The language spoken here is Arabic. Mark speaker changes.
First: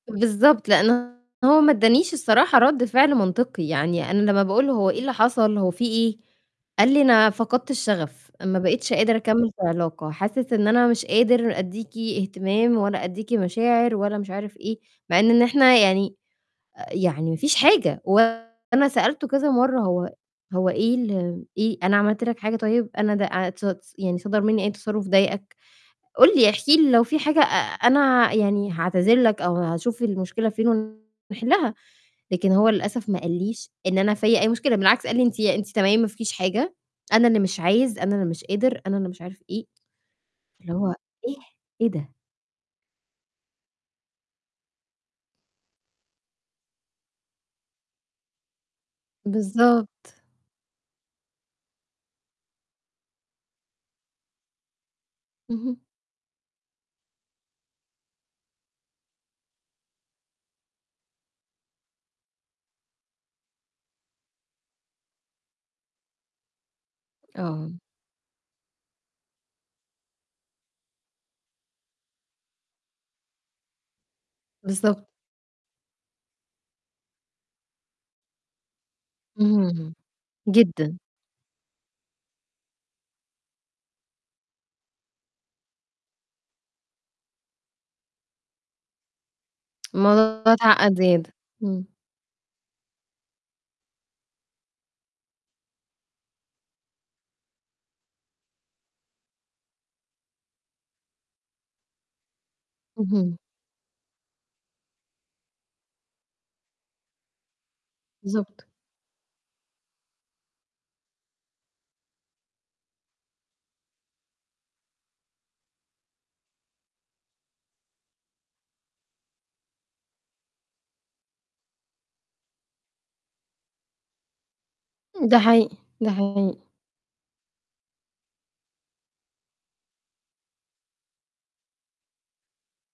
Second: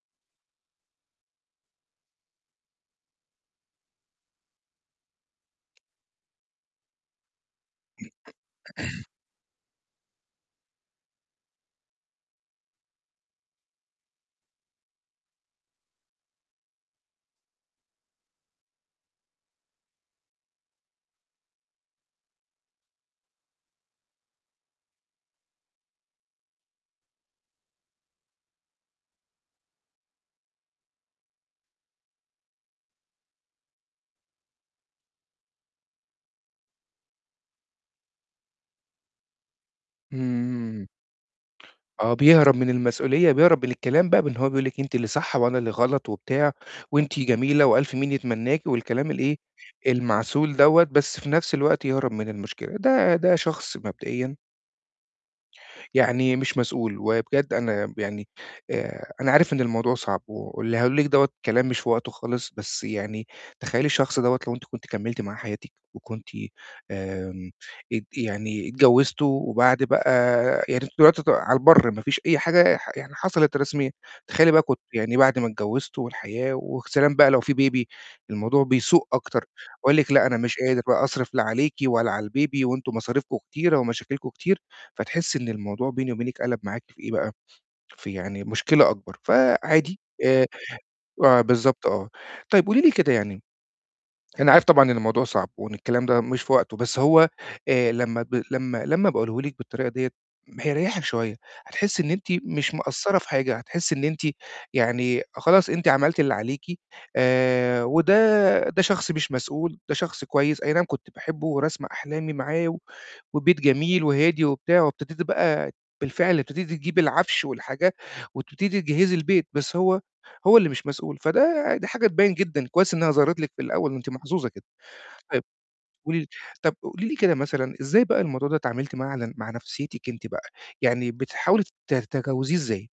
Speaker 1: بالضبط، لإن هو ما ادّانيش الصراحة رد فعل منطقي، يعني أنا لمّا باقول له هو إيه اللي حصل، هو فيه إيه؟ قال لي: "أنا فقدت الشغف، ما بقيتش قادر أكمّل في علاقة، حاسس إن أنا مش قادر ادّيكِ اهتمام ولا ادّيكِ مشاعر ولا مش عارف إيه." مع إن إحنا يعني يعني مفيش حاجة، وأنا سألته كذا مَرّة هو هو إيه ال إيه، أنا عملت لك حاجة طيب؟ أنا ده عت ص يعني صدر مني أي تصرُّف ضايقك؟ قُل لي احكي لي لو في حاجة أ أنا يعني هاعتذر لك، أو هاشوف المشكلة فين ونحلها، لكن هو للأسف ما قاليش إن أنا فيَّ أي مشكلة، بالعكس قال لي: "أنتِ أنتِ تمام ما فيكيش حاجة، أنا اللي مش عايز، أنا اللي مش قادر، أنا اللي مش عارف إيه." فاللي هو
Speaker 2: إمم.
Speaker 1: إيه! إيه ده؟!
Speaker 2: آه بيهرب من المسؤولية، بيهرب من الكلام بقى من إن هو بيقول لِك: "أنتِ اللي صح، وأنا اللي غلط وبتاع، وأنتِ جميلة وألْف مين يتمناكي." والكلام الإيه،
Speaker 1: بالضبط.
Speaker 2: المعسول دوَّة، بس في نفْس الوقت يهرب من المشكلة، ده ده شخص مبدئيًا
Speaker 1: اهم.
Speaker 2: يعني مش مسؤول، وبجد أنا ب يعني، آآ، أنا عارف إن الموضوع صعب، واللي هاقوله لِك دوَّة كلام مش في وقته خالص، بس يعني تخيّلي الشخص دوَّة لو أنتِ كنتِ كملتِ مع حياتِك وكنتِ آمم،
Speaker 1: آه.
Speaker 2: ات يعني اتجوّزتوا، وبعد بقى يعني أنتم دلوقتي ع على البَر، ما فيش أي حاجة ح يعني حصلِت رسميًا، تخيّلي بقى كنتِ
Speaker 1: بالضبط.
Speaker 2: يعني بعد ما اتجوّزتوا، والحياة وسلام بقى لو فيه Baby، الموضوع بيسوء أكتر،
Speaker 1: اهم،
Speaker 2: يقول لِك: "لا أنا مش قادر
Speaker 1: جدًا.
Speaker 2: بقى أصرف لا عليكِ ولا على الbaby، وأنتم مصارفكم كتيرة ومشاكلكم كتير،" فتحسّي إن الموضوع بيني وبينِك قلَب معاكِ في إيه بقى، في يعني مشكلة أكبر، فعادي،
Speaker 1: الموضوع
Speaker 2: آآ،
Speaker 1: اتعقّد زيادة،
Speaker 2: بالضبط
Speaker 1: إمم.
Speaker 2: آه، طيب قولي لي كده يعني، أنا عارف طبعًا إن الموضوع صعب، وإن الكلام ده مش في وقته، بس هو، آآ، لمّا ب لمّا لمّا باقوله لِك بالطريقة ديَّة هيريحِك شوية، هتحسّي إن أنتِ مش مقصرة في
Speaker 1: اهم.
Speaker 2: حاجة، هتحسّي إن أنتِ يعني خلاص أنتِ عملتِ اللي عليكِ، آآ،
Speaker 1: بالضبط.
Speaker 2: وده ده شخص مش مسؤول، ده شخص كويس، أينعم كنت باحبه ورسمة أحلامي معاه و وبيت جميل وهادي وبتاع، وابتديتِ بقى بالفعل ابتديتِ تجيبي العَفش والحاجات، وابتديتِ تجهزي البيت، بس هو هو اللي مش مسؤول، فده ده حاجة تبيِّن جدًا، كويس إنها ظهرت لِك في الأول، أنتِ محظوظة كده،
Speaker 1: ده
Speaker 2: طيب
Speaker 1: حقيقي، ده
Speaker 2: قولي لي
Speaker 1: حقيقي.
Speaker 2: طب قولي لي كده مثلًا، إزاي بقى الموضوع ده اتعاملتِ معاه على ن مع نفْسيتِك أنتِ بقى؟ يعني بتحاولي ت تتجاوزيه إزاي؟